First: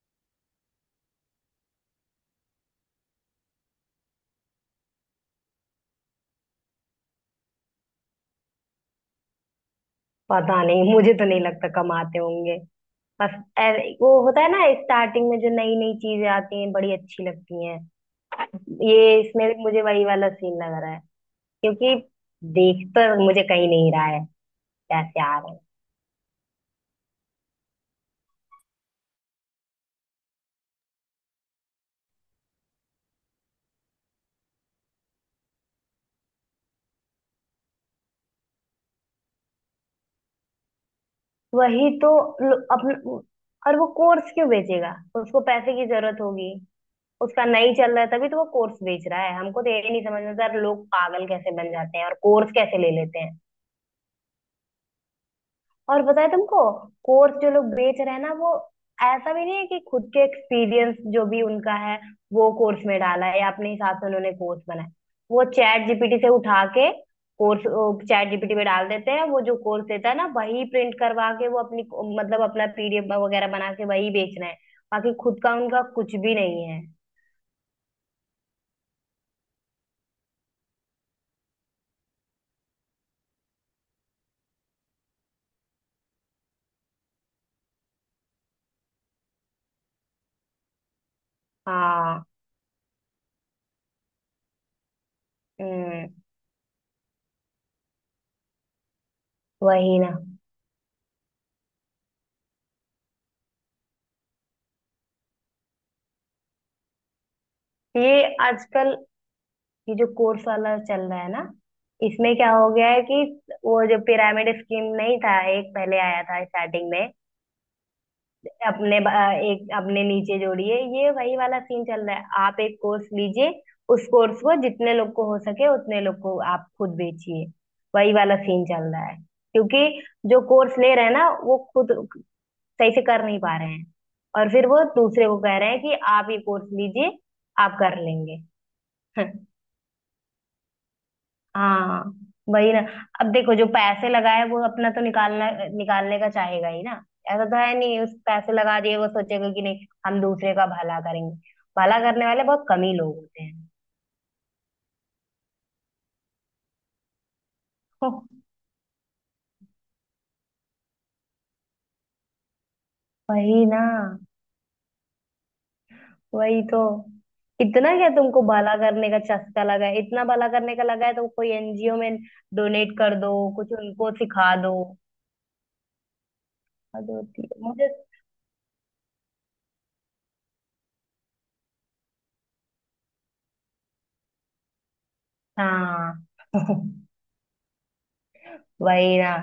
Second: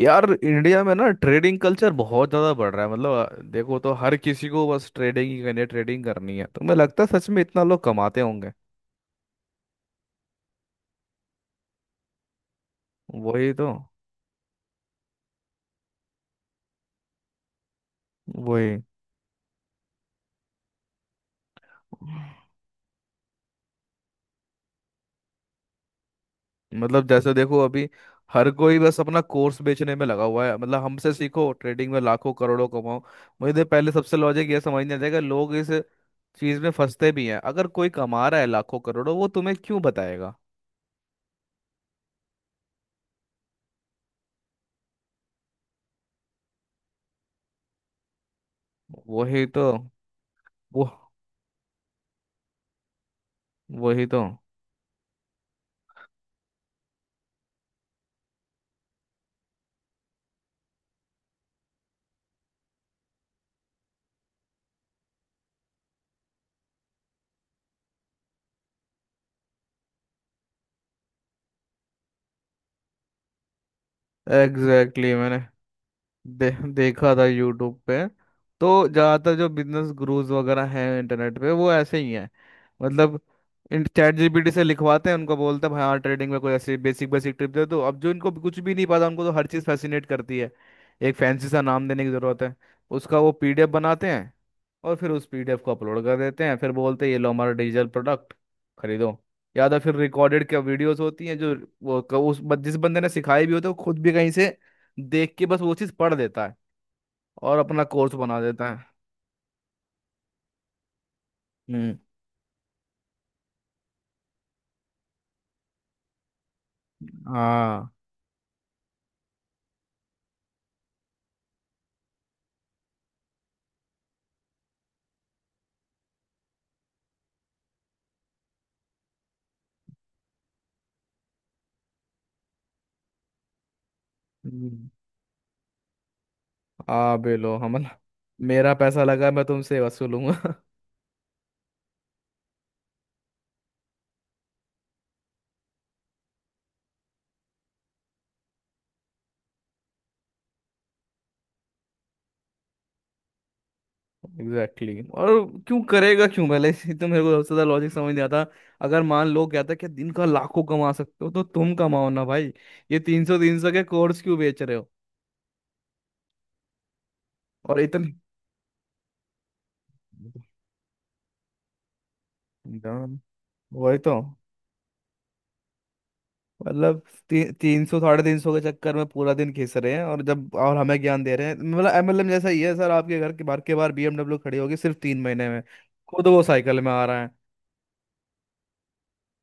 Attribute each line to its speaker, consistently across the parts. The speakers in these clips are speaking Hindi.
Speaker 1: यार इंडिया में ना ट्रेडिंग कल्चर बहुत ज़्यादा बढ़ रहा है। मतलब देखो, तो हर किसी को बस ट्रेडिंग ही करनी है। ट्रेडिंग करनी है तो मुझे लगता है सच में इतना लोग कमाते होंगे।
Speaker 2: पता नहीं, मुझे तो नहीं लगता कमाते होंगे। बस।
Speaker 1: वही तो।
Speaker 2: वो होता है ना, स्टार्टिंग में जो नई नई चीजें आती हैं बड़ी अच्छी लगती हैं।
Speaker 1: वही।
Speaker 2: ये इसमें भी मुझे वही वाला सीन लग रहा है, क्योंकि देख तो मुझे कहीं नहीं रहा है, पैसे आ रहे हैं।
Speaker 1: मतलब जैसे देखो अभी हर कोई बस अपना कोर्स बेचने में लगा हुआ है। मतलब हमसे सीखो ट्रेडिंग में लाखों करोड़ों कमाओ। मुझे तो पहले सबसे लॉजिक ये समझ नहीं आता कि लोग इस चीज़ में फंसते भी हैं। अगर कोई कमा रहा है लाखों करोड़ों वो तुम्हें क्यों बताएगा।
Speaker 2: वही तो। अपना, और वो कोर्स क्यों बेचेगा? उसको पैसे की जरूरत होगी। उसका नहीं चल रहा है तभी तो वो कोर्स बेच रहा है।
Speaker 1: वही
Speaker 2: हमको
Speaker 1: तो।
Speaker 2: तो ये नहीं समझ में आता यार,
Speaker 1: वो।
Speaker 2: लोग पागल कैसे बन जाते हैं और कोर्स कैसे ले लेते हैं।
Speaker 1: वही तो।
Speaker 2: और बताए तुमको, कोर्स जो लोग बेच रहे हैं ना, वो ऐसा भी नहीं है कि खुद के एक्सपीरियंस जो भी उनका है वो कोर्स में डाला है या अपने हिसाब से उन्होंने कोर्स बनाया। वो चैट जीपीटी से उठा के कोर्स चैट जीपीटी में डाल देते हैं। वो जो कोर्स देता है ना, वही प्रिंट करवा के वो अपनी, मतलब अपना पीडीएफ वगैरह बना के वही बेच रहे हैं।
Speaker 1: एग्जैक्टली
Speaker 2: बाकी
Speaker 1: exactly।
Speaker 2: खुद का उनका कुछ भी नहीं है।
Speaker 1: देखा था यूट्यूब पे। तो ज़्यादातर जो बिजनेस गुरुज वगैरह हैं इंटरनेट पे वो ऐसे ही हैं। मतलब चैट जीपीटी से लिखवाते हैं उनको, बोलते हैं भाई हाँ ट्रेडिंग में कोई ऐसी बेसिक बेसिक टिप दे। तो अब जो इनको कुछ भी नहीं पता उनको तो हर चीज़ फैसिनेट करती है। एक फैंसी सा नाम देने की
Speaker 2: हाँ।
Speaker 1: ज़रूरत है। उसका वो पीडीएफ बनाते हैं और फिर उस पीडीएफ को अपलोड
Speaker 2: हम्म।
Speaker 1: कर देते हैं। फिर बोलते हैं ये लो हमारा डिजिटल प्रोडक्ट, खरीदो। या तो फिर
Speaker 2: वही ना।
Speaker 1: रिकॉर्डेड क्या वीडियोस होती हैं जो वो क- उस बन- जिस बंदे ने सिखाई भी होती है वो खुद भी कहीं से देख के बस वो चीज़ पढ़ देता है और अपना कोर्स
Speaker 2: ये
Speaker 1: बना देता है।
Speaker 2: आजकल ये जो कोर्स वाला चल रहा है ना,
Speaker 1: हम्म।
Speaker 2: इसमें क्या हो गया है कि वो जो पिरामिड स्कीम नहीं था, एक पहले आया था स्टार्टिंग में,
Speaker 1: हाँ।
Speaker 2: अपने ब- एक अपने नीचे जोड़िए, ये वही वाला सीन चल रहा है। आप एक कोर्स लीजिए, उस कोर्स को जितने लोग को हो सके उतने लोग को आप खुद बेचिए। वही वाला सीन चल रहा है, क्योंकि जो कोर्स ले रहे हैं ना वो खुद सही से कर नहीं पा रहे हैं, और फिर वो
Speaker 1: हम्म।
Speaker 2: दूसरे को कह रहे हैं कि आप ये कोर्स
Speaker 1: आ
Speaker 2: लीजिए,
Speaker 1: बेलो
Speaker 2: आप
Speaker 1: हमला।
Speaker 2: कर लेंगे।
Speaker 1: मेरा पैसा लगा मैं तुमसे वसूलूंगा।
Speaker 2: हाँ। वही ना। अब देखो, जो पैसे लगाए वो अपना तो निकालना निकालने का चाहेगा ही ना। ऐसा तो है नहीं उस पैसे लगा दिए वो सोचेगा कि नहीं, हम दूसरे का भला करेंगे। भला करने वाले बहुत कम ही लोग होते हैं।
Speaker 1: Exactly exactly। और क्यों करेगा, क्यों? पहले इसी तो मेरे को सबसे ज्यादा लॉजिक समझ नहीं
Speaker 2: हो।
Speaker 1: आता। अगर मान लो क्या था कि दिन का लाखों कमा सकते हो तो तुम कमाओ ना भाई। ये तीन सौ तीन
Speaker 2: वही
Speaker 1: सौ के
Speaker 2: ना।
Speaker 1: कोर्स क्यों बेच रहे हो?
Speaker 2: वही तो।
Speaker 1: और
Speaker 2: इतना क्या
Speaker 1: इतने
Speaker 2: तुमको भला करने का चस्का लगा है? इतना भला करने का लगा है तो कोई एनजीओ में डोनेट कर
Speaker 1: दाम,
Speaker 2: दो, कुछ
Speaker 1: वही
Speaker 2: उनको
Speaker 1: तो।
Speaker 2: सिखा दो।
Speaker 1: मतलब
Speaker 2: हद होती
Speaker 1: ती,
Speaker 2: है
Speaker 1: तीन
Speaker 2: मुझे।
Speaker 1: सौ साढ़े तीन सौ के चक्कर में पूरा दिन घिस रहे हैं और जब और हमें ज्ञान दे रहे हैं। मतलब एमएलएम जैसा ही है। सर आपके घर के बाहर बीएमडब्ल्यू खड़ी होगी सिर्फ 3 महीने में।
Speaker 2: हाँ।
Speaker 1: खुद वो साइकिल में आ रहा है।
Speaker 2: वही ना।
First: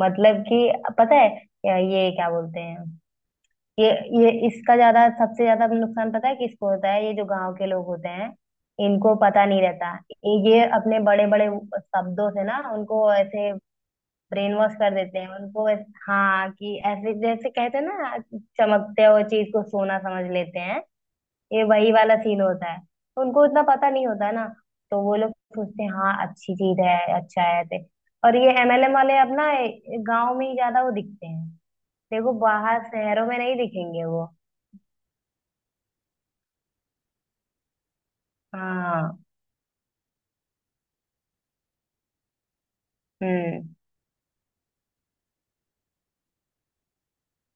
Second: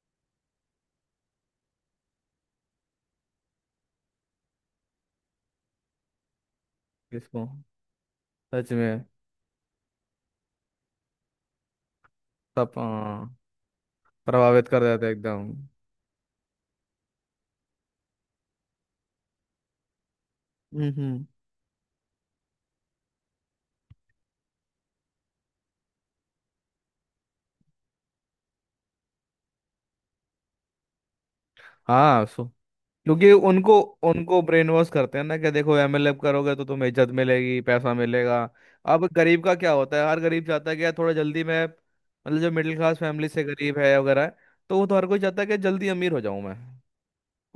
Speaker 2: मतलब कि पता है ये क्या बोलते हैं, ये ये इसका ज्यादा सबसे ज्यादा नुकसान पता है किसको होता है? ये जो
Speaker 1: इसको
Speaker 2: गांव के लोग होते हैं,
Speaker 1: सच में
Speaker 2: इनको पता नहीं रहता। ये अपने बड़े बड़े शब्दों से ना
Speaker 1: सब
Speaker 2: उनको
Speaker 1: हाँ,
Speaker 2: ऐसे ब्रेन
Speaker 1: प्रभावित
Speaker 2: वॉश
Speaker 1: कर
Speaker 2: कर
Speaker 1: देते हैं
Speaker 2: देते हैं
Speaker 1: एकदम।
Speaker 2: उनको हाँ, कि ऐसे जैसे कहते हैं ना, चमकते हुए चीज को सोना समझ लेते हैं।
Speaker 1: हम्म।
Speaker 2: ये वही वाला सीन होता है। उनको इतना पता नहीं होता ना, तो वो लोग सोचते हैं हाँ अच्छी चीज है, अच्छा है ऐसे। और ये एमएलएम वाले अब ना गाँव में ही ज्यादा वो दिखते हैं।
Speaker 1: हाँ
Speaker 2: देखो,
Speaker 1: सो
Speaker 2: बाहर शहरों
Speaker 1: क्योंकि
Speaker 2: में नहीं
Speaker 1: उनको
Speaker 2: दिखेंगे वो।
Speaker 1: उनको ब्रेन वॉश करते हैं ना कि देखो एमएलए करोगे तो तुम्हें इज्जत मिलेगी पैसा मिलेगा। अब
Speaker 2: हाँ।
Speaker 1: गरीब का क्या होता है? हर गरीब चाहता है कि यार थोड़ा जल्दी मैं, मतलब जो मिडिल क्लास फैमिली से
Speaker 2: हम्म।
Speaker 1: गरीब है वगैरह, तो वो तो हर कोई चाहता है कि जल्दी अमीर हो जाऊं मैं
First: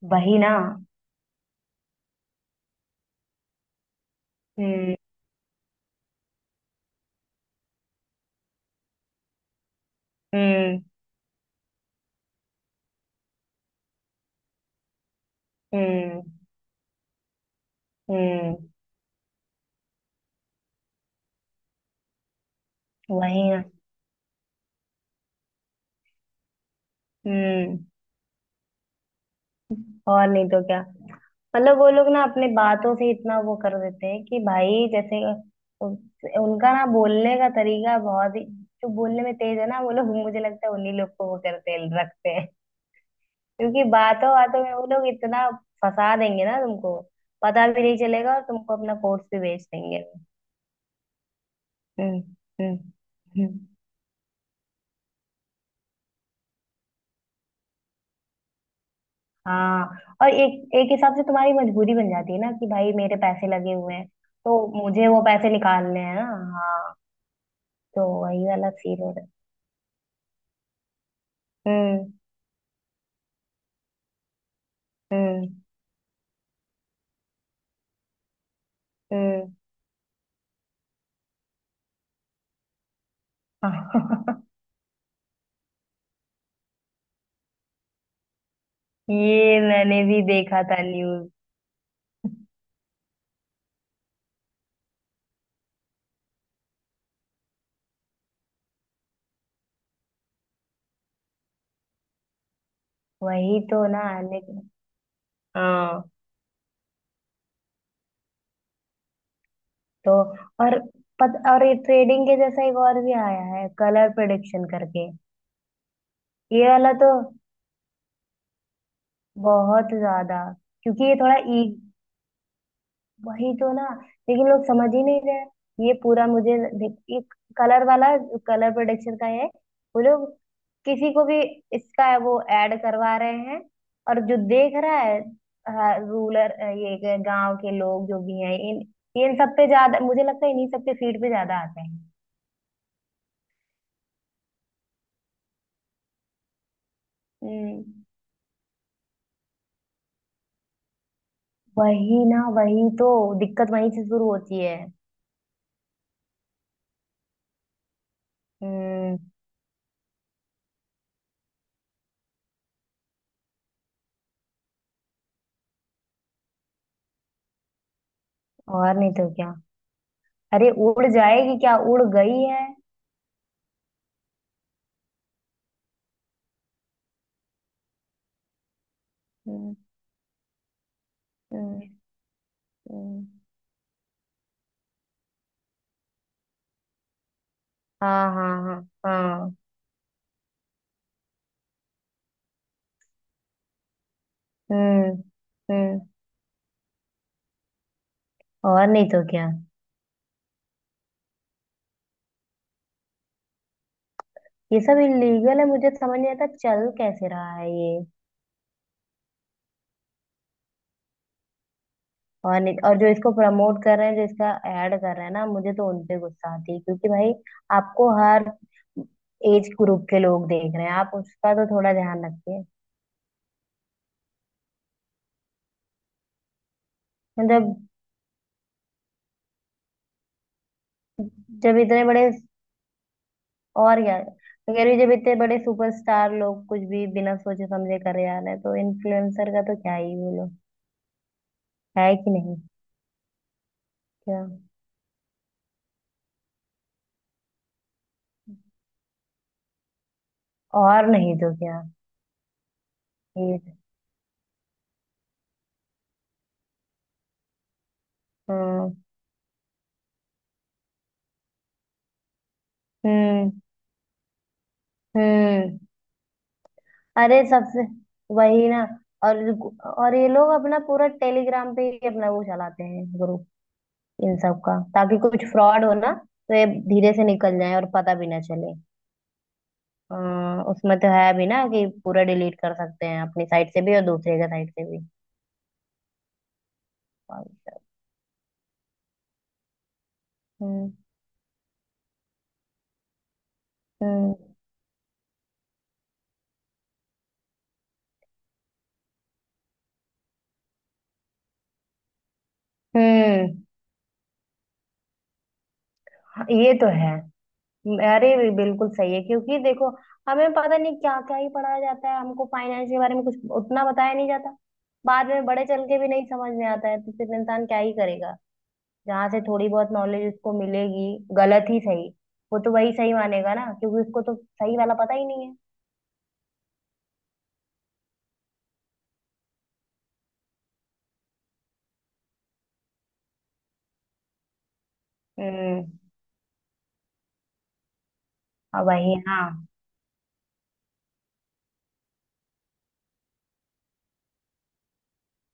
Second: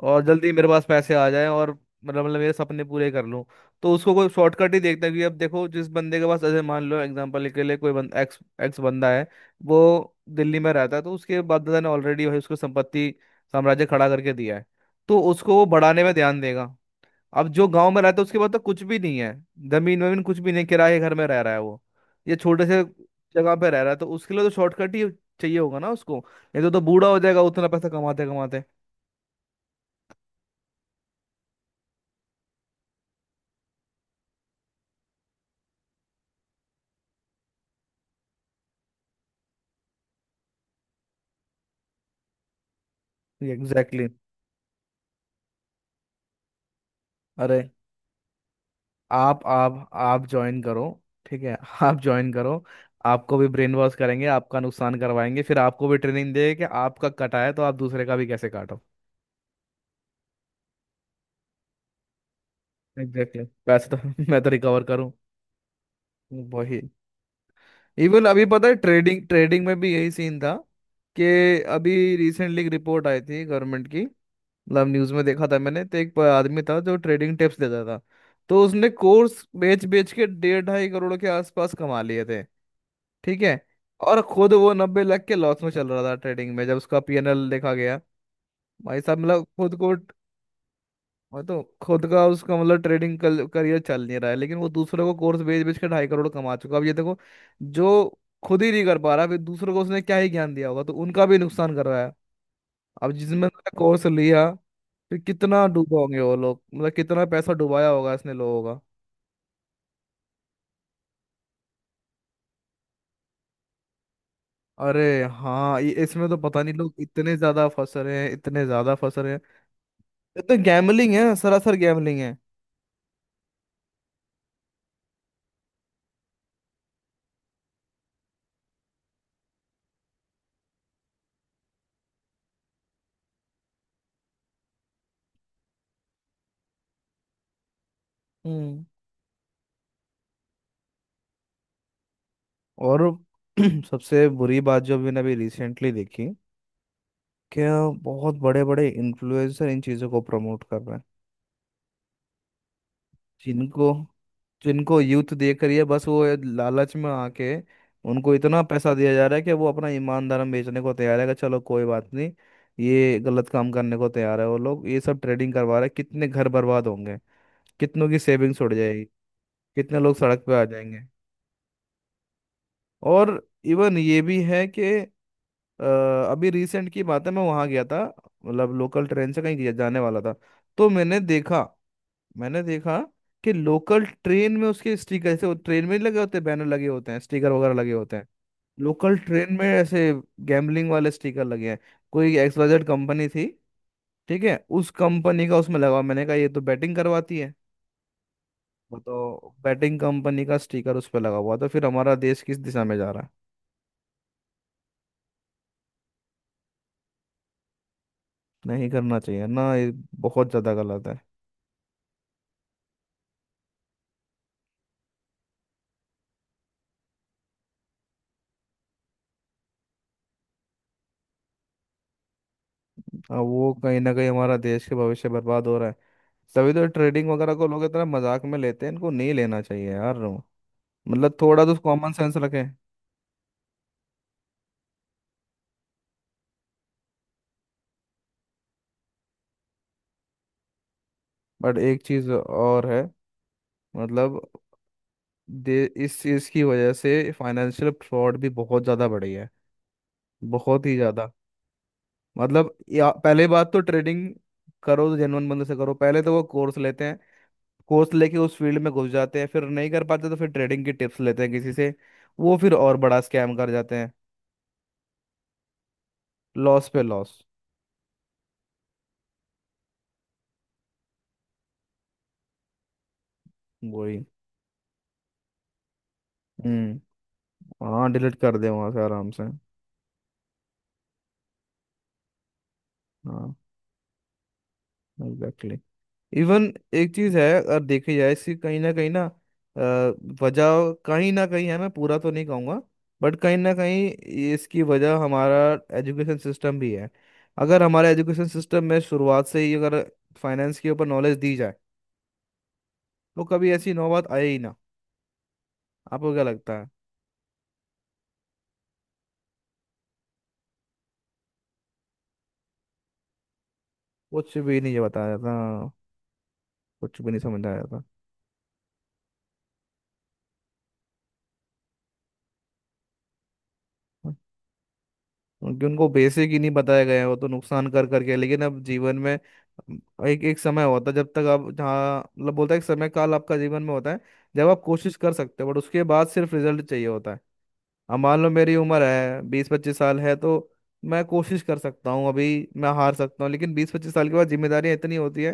Speaker 1: और
Speaker 2: वही
Speaker 1: जल्दी
Speaker 2: ना।
Speaker 1: मेरे पास पैसे आ जाएं, और मतलब मेरे सपने पूरे कर लूं। तो उसको कोई शॉर्टकट ही
Speaker 2: हम्म।
Speaker 1: देखता है क्योंकि अब देखो जिस बंदे के पास, जैसे मान लो एग्जांपल के लिए, कोई बंदा एक्स एक्स बंदा है वो दिल्ली में
Speaker 2: हम्म।
Speaker 1: रहता है तो उसके बापदादा ने ऑलरेडी भाई उसको संपत्ति साम्राज्य खड़ा करके दिया है। तो उसको वो बढ़ाने में
Speaker 2: हम्म।
Speaker 1: ध्यान देगा। अब जो गांव में रहता है उसके पास
Speaker 2: हम्म।
Speaker 1: तो कुछ भी नहीं है। जमीन वमीन कुछ भी नहीं, किराए के घर में रह रहा है वो। ये छोटे से
Speaker 2: वही
Speaker 1: जगह
Speaker 2: ना।
Speaker 1: पे रह रहा है तो उसके लिए तो शॉर्टकट ही चाहिए होगा ना उसको, नहीं तो बूढ़ा हो जाएगा उतना
Speaker 2: हम्म।
Speaker 1: पैसा कमाते कमाते।
Speaker 2: और नहीं तो क्या। मतलब वो लोग ना अपने बातों से इतना वो कर देते हैं कि भाई जैसे उ- उनका ना बोलने का तरीका बहुत ही, जो बोलने में तेज है ना वो लोग मुझे लगता है उन्हीं लोग को वो करते हैं रखते हैं। क्योंकि
Speaker 1: एग्जैक्टली exactly।
Speaker 2: बातों बातों में वो लोग इतना फंसा देंगे ना तुमको,
Speaker 1: अरे
Speaker 2: पता भी नहीं चलेगा और तुमको अपना कोर्स भी
Speaker 1: आप
Speaker 2: बेच
Speaker 1: आप
Speaker 2: देंगे।
Speaker 1: आप ज्वाइन करो, ठीक है आप
Speaker 2: हम्म।
Speaker 1: ज्वाइन करो।
Speaker 2: हम्म।
Speaker 1: आपको भी
Speaker 2: हम्म।
Speaker 1: ब्रेन वॉश करेंगे, आपका नुकसान करवाएंगे, फिर आपको भी ट्रेनिंग देंगे कि आपका कटा है तो आप दूसरे का भी कैसे काटो।
Speaker 2: हाँ। और एक एक हिसाब से तुम्हारी मजबूरी बन जाती है ना कि भाई मेरे
Speaker 1: एग्जैक्टली
Speaker 2: पैसे
Speaker 1: exactly।
Speaker 2: लगे
Speaker 1: पैसे
Speaker 2: हुए हैं,
Speaker 1: तो मैं तो
Speaker 2: तो
Speaker 1: रिकवर
Speaker 2: मुझे
Speaker 1: करूं।
Speaker 2: वो पैसे निकालने हैं ना।
Speaker 1: वही।
Speaker 2: हाँ, तो
Speaker 1: इवन अभी
Speaker 2: वही
Speaker 1: पता
Speaker 2: वाला
Speaker 1: है
Speaker 2: सीन हो रहा
Speaker 1: ट्रेडिंग
Speaker 2: है।
Speaker 1: ट्रेडिंग में भी यही सीन था, कि अभी
Speaker 2: हम्म।
Speaker 1: रिसेंटली एक रिपोर्ट आई थी गवर्नमेंट की। मतलब न्यूज़ में देखा
Speaker 2: हम्म।
Speaker 1: था मैंने। तो एक आदमी था जो ट्रेडिंग टिप्स देता था। तो उसने कोर्स
Speaker 2: हम्म।
Speaker 1: बेच बेच के 1.5 2.5 करोड़ के आसपास कमा लिए थे, ठीक है। और खुद वो 90 लाख के लॉस में चल रहा था ट्रेडिंग में जब उसका पीएनएल देखा गया। भाई साहब, मतलब
Speaker 2: ये
Speaker 1: खुद को,
Speaker 2: मैंने भी देखा था न्यूज।
Speaker 1: मैं तो खुद का उसका मतलब ट्रेडिंग करियर चल नहीं रहा है लेकिन वो दूसरों को कोर्स बेच बेच के 2.5 करोड़ कमा चुका है। अब ये देखो, जो खुद ही नहीं कर पा रहा फिर दूसरों को उसने क्या ही ज्ञान दिया होगा, तो उनका भी नुकसान कर रहा है। अब जिसमें
Speaker 2: वही तो ना।
Speaker 1: कोर्स लिया
Speaker 2: लेकिन
Speaker 1: फिर कितना डूबा
Speaker 2: हाँ।
Speaker 1: होंगे वो लोग, मतलब कितना पैसा डुबाया होगा इसने लोगों का।
Speaker 2: तो और और ये ट्रेडिंग के जैसा एक और भी आया है कलर प्रेडिक्शन
Speaker 1: अरे
Speaker 2: करके।
Speaker 1: हाँ, ये इसमें तो पता
Speaker 2: ये
Speaker 1: नहीं
Speaker 2: वाला
Speaker 1: लोग
Speaker 2: तो
Speaker 1: इतने ज्यादा फंस रहे हैं, इतने ज्यादा फंस रहे हैं।
Speaker 2: बहुत ज्यादा,
Speaker 1: ये तो
Speaker 2: क्योंकि
Speaker 1: गैम्बलिंग
Speaker 2: ये
Speaker 1: है,
Speaker 2: थोड़ा
Speaker 1: सरासर गैम्बलिंग है।
Speaker 2: वही तो ना। लेकिन लोग समझ ही नहीं रहे, ये पूरा मुझे कलर वाला कलर प्रोडक्शन का है। वो लोग किसी को भी इसका वो ऐड करवा रहे हैं, और जो देख रहा है, रूलर ये गांव के लोग जो भी हैं, इन
Speaker 1: हम्म।
Speaker 2: इन सब पे ज्यादा मुझे लगता है इन्हीं सब पे फीड पे ज्यादा आते हैं।
Speaker 1: और सबसे बुरी बात जो मैंने अभी रिसेंटली देखी कि
Speaker 2: हम्म।
Speaker 1: बहुत बड़े बड़े इन्फ्लुएंसर इन चीज़ों को प्रमोट कर रहे हैं।
Speaker 2: वही ना। वही तो, दिक्कत वहीं
Speaker 1: जिनको
Speaker 2: से शुरू होती है।
Speaker 1: जिनको यूथ देख रही है बस, वो ये लालच में आके, उनको इतना पैसा दिया
Speaker 2: हम्म।
Speaker 1: जा रहा है कि वो अपना ईमान धर्म बेचने को तैयार है। कि चलो कोई बात नहीं, ये गलत काम करने को तैयार है। वो लोग ये सब ट्रेडिंग करवा रहे हैं, कितने घर बर्बाद होंगे, कितनों की सेविंग्स उड़
Speaker 2: और
Speaker 1: जाएगी,
Speaker 2: नहीं तो क्या।
Speaker 1: कितने लोग सड़क पे आ
Speaker 2: अरे
Speaker 1: जाएंगे।
Speaker 2: उड़ जाएगी क्या, उड़ गई है।
Speaker 1: और इवन ये भी है कि अ, अभी रिसेंट की बात है, मैं वहाँ गया था, मतलब लोकल ट्रेन से कहीं
Speaker 2: हम्म।
Speaker 1: जाने वाला था। तो मैंने देखा
Speaker 2: हम्म।
Speaker 1: मैंने देखा
Speaker 2: हम्म।
Speaker 1: कि लोकल ट्रेन में उसके स्टिकर, ऐसे ट्रेन में नहीं लगे होते बैनर लगे होते हैं, स्टिकर वगैरह लगे होते
Speaker 2: हाँ
Speaker 1: हैं।
Speaker 2: हाँ हाँ।
Speaker 1: लोकल ट्रेन
Speaker 2: हाँ।
Speaker 1: में ऐसे गैम्बलिंग वाले स्टिकर लगे हैं। कोई एक्सवाइजेड कंपनी थी, ठीक है, उस
Speaker 2: हम्म।
Speaker 1: कंपनी का उसमें लगा
Speaker 2: हम्म।
Speaker 1: हुआ। मैंने कहा ये तो बैटिंग करवाती है।
Speaker 2: और
Speaker 1: वो
Speaker 2: नहीं तो क्या,
Speaker 1: तो बैटिंग कंपनी का स्टिकर उस पर लगा हुआ, तो फिर हमारा देश किस दिशा में जा रहा है।
Speaker 2: ये सब इलीगल है, मुझे समझ नहीं आता चल कैसे रहा है ये।
Speaker 1: नहीं करना चाहिए ना ये, बहुत ज्यादा गलत है।
Speaker 2: और नहीं, और जो इसको प्रमोट कर रहे हैं, जो इसका ऐड कर रहे हैं ना, मुझे तो उनपे गुस्सा आती है, क्योंकि भाई आपको हर एज ग्रुप के लोग देख रहे हैं, आप उसका तो थोड़ा ध्यान रखिए।
Speaker 1: अब वो कहीं ना कहीं हमारा देश के भविष्य बर्बाद हो रहा है। तभी तो ट्रेडिंग वगैरह को
Speaker 2: मतलब
Speaker 1: लोग इतना मजाक में लेते हैं, इनको नहीं लेना चाहिए यार। मतलब थोड़ा तो
Speaker 2: जब इतने
Speaker 1: कॉमन
Speaker 2: बड़े,
Speaker 1: सेंस रखें।
Speaker 2: और क्या, मैं कह रही हूँ, जब इतने बड़े सुपरस्टार लोग कुछ भी बिना सोचे समझे करे जा रहे हैं तो इन्फ्लुएंसर का तो क्या ही बोलो।
Speaker 1: बट एक
Speaker 2: है
Speaker 1: चीज
Speaker 2: कि नहीं?
Speaker 1: और है, मतलब
Speaker 2: क्या।
Speaker 1: दे इस चीज की वजह से फाइनेंशियल फ्रॉड भी बहुत ज्यादा बढ़ी है, बहुत ही
Speaker 2: और
Speaker 1: ज्यादा।
Speaker 2: नहीं तो क्या।
Speaker 1: मतलब या पहले
Speaker 2: ये।
Speaker 1: बात तो ट्रेडिंग करो तो जेनुअन बंदे से करो। पहले तो वो कोर्स लेते हैं, कोर्स लेके उस फील्ड में
Speaker 2: हम्म।
Speaker 1: घुस जाते हैं, फिर नहीं कर पाते तो फिर ट्रेडिंग की टिप्स लेते हैं किसी से। वो फिर और बड़ा
Speaker 2: हम्म।
Speaker 1: स्कैम कर जाते हैं,
Speaker 2: हम्म।
Speaker 1: लॉस पे लॉस।
Speaker 2: अरे सबसे वही ना। और और ये लोग अपना पूरा टेलीग्राम पे ही अपना वो चलाते हैं ग्रुप,
Speaker 1: वही।
Speaker 2: इन सब का, ताकि कुछ फ्रॉड हो ना तो ये धीरे
Speaker 1: हम्म।
Speaker 2: से निकल जाए और
Speaker 1: हाँ,
Speaker 2: पता भी
Speaker 1: डिलीट
Speaker 2: ना
Speaker 1: कर दे
Speaker 2: चले।
Speaker 1: वहां से आराम से।
Speaker 2: अ, उसमें तो है भी ना कि पूरा डिलीट कर सकते हैं अपनी
Speaker 1: हाँ
Speaker 2: साइड से भी और दूसरे का साइड से भी।
Speaker 1: एग्जैक्टली। इवन एक चीज
Speaker 2: और
Speaker 1: है,
Speaker 2: सब।
Speaker 1: अगर देखी जाए इसकी कहीं ना कहीं ना, अ,
Speaker 2: हम्म।
Speaker 1: वजह कहीं ना कहीं है, मैं पूरा तो नहीं कहूंगा बट कहीं ना कहीं
Speaker 2: हम्म।
Speaker 1: इसकी वजह हमारा एजुकेशन सिस्टम भी है। अगर हमारे एजुकेशन सिस्टम में शुरुआत से ही अगर फाइनेंस के ऊपर नॉलेज दी जाए तो
Speaker 2: हम्म।
Speaker 1: कभी ऐसी नौबत आए ही ना। आपको क्या
Speaker 2: हाँ, ये
Speaker 1: लगता
Speaker 2: तो
Speaker 1: है?
Speaker 2: है। अरे भी बिल्कुल सही है, क्योंकि देखो हमें पता नहीं क्या क्या ही पढ़ाया जाता है, हमको फाइनेंस के बारे में कुछ उतना बताया नहीं जाता।
Speaker 1: कुछ भी नहीं ये
Speaker 2: बाद
Speaker 1: बताया
Speaker 2: में बड़े चल
Speaker 1: जाता,
Speaker 2: के भी नहीं समझ में आता है तो
Speaker 1: कुछ भी
Speaker 2: फिर
Speaker 1: नहीं
Speaker 2: इंसान
Speaker 1: समझाया
Speaker 2: क्या ही
Speaker 1: जाता
Speaker 2: करेगा? जहाँ से थोड़ी बहुत नॉलेज उसको मिलेगी, गलत ही सही, वो तो वही सही मानेगा ना, क्योंकि उसको तो सही वाला पता ही नहीं है।
Speaker 1: क्योंकि उनको बेसिक ही नहीं बताया गया है, वो तो नुकसान कर करके, लेकिन अब जीवन में एक एक समय होता है जब तक आप जहाँ मतलब बोलता है एक समय काल आपका जीवन में होता है जब आप कोशिश कर सकते हो। बट
Speaker 2: हम्म।
Speaker 1: उसके बाद सिर्फ रिजल्ट चाहिए होता है। अब मान लो मेरी
Speaker 2: और
Speaker 1: उम्र
Speaker 2: वही
Speaker 1: है
Speaker 2: हाँ।
Speaker 1: 20-25 साल है, तो मैं कोशिश कर सकता हूँ अभी, मैं हार सकता हूँ, लेकिन 20-25 साल के बाद जिम्मेदारियाँ इतनी होती है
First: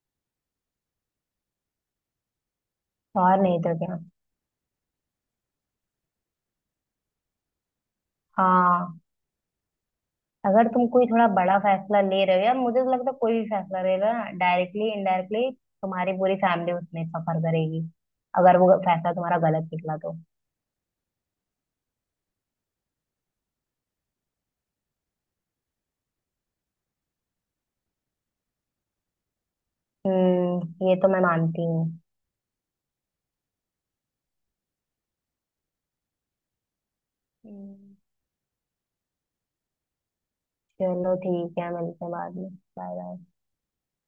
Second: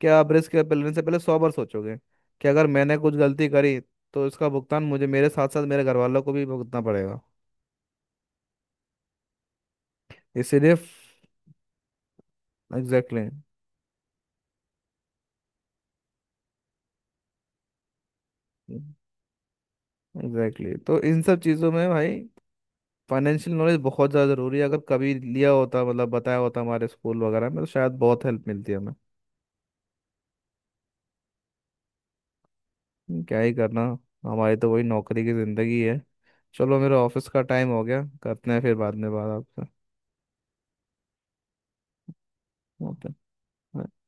Speaker 1: कि आप रिस्क लेने से पहले 100 बार सोचोगे कि अगर मैंने कुछ
Speaker 2: और
Speaker 1: गलती
Speaker 2: नहीं तो
Speaker 1: करी
Speaker 2: क्या।
Speaker 1: तो इसका भुगतान मुझे मेरे साथ साथ मेरे घर वालों को भी भुगतना पड़ेगा।
Speaker 2: हाँ। अगर
Speaker 1: इसीलिए
Speaker 2: तुम कोई थोड़ा बड़ा फैसला ले रहे हो, या मुझे तो लगता है
Speaker 1: एग्जैक्टली
Speaker 2: कोई भी फैसला लेगा डायरेक्टली इनडायरेक्टली, तुम्हारी पूरी फैमिली उसमें सफर करेगी अगर वो फैसला तुम्हारा गलत निकला तो।
Speaker 1: Exactly exactly। तो इन सब चीज़ों में भाई फाइनेंशियल नॉलेज बहुत ज़्यादा ज़रूरी है। अगर कभी लिया होता मतलब बताया होता हमारे स्कूल वगैरह में तो शायद बहुत हेल्प मिलती है हमें।
Speaker 2: हम्म। ये तो मैं मानती हूँ।
Speaker 1: क्या ही करना। हमारी तो वही नौकरी की ज़िंदगी है। चलो मेरा ऑफिस का टाइम हो
Speaker 2: हम्म,
Speaker 1: गया, करते हैं फिर बाद में बात आपसे।
Speaker 2: चलो ठीक है, मिलते हैं बाद में। Bye
Speaker 1: okay.
Speaker 2: बाय।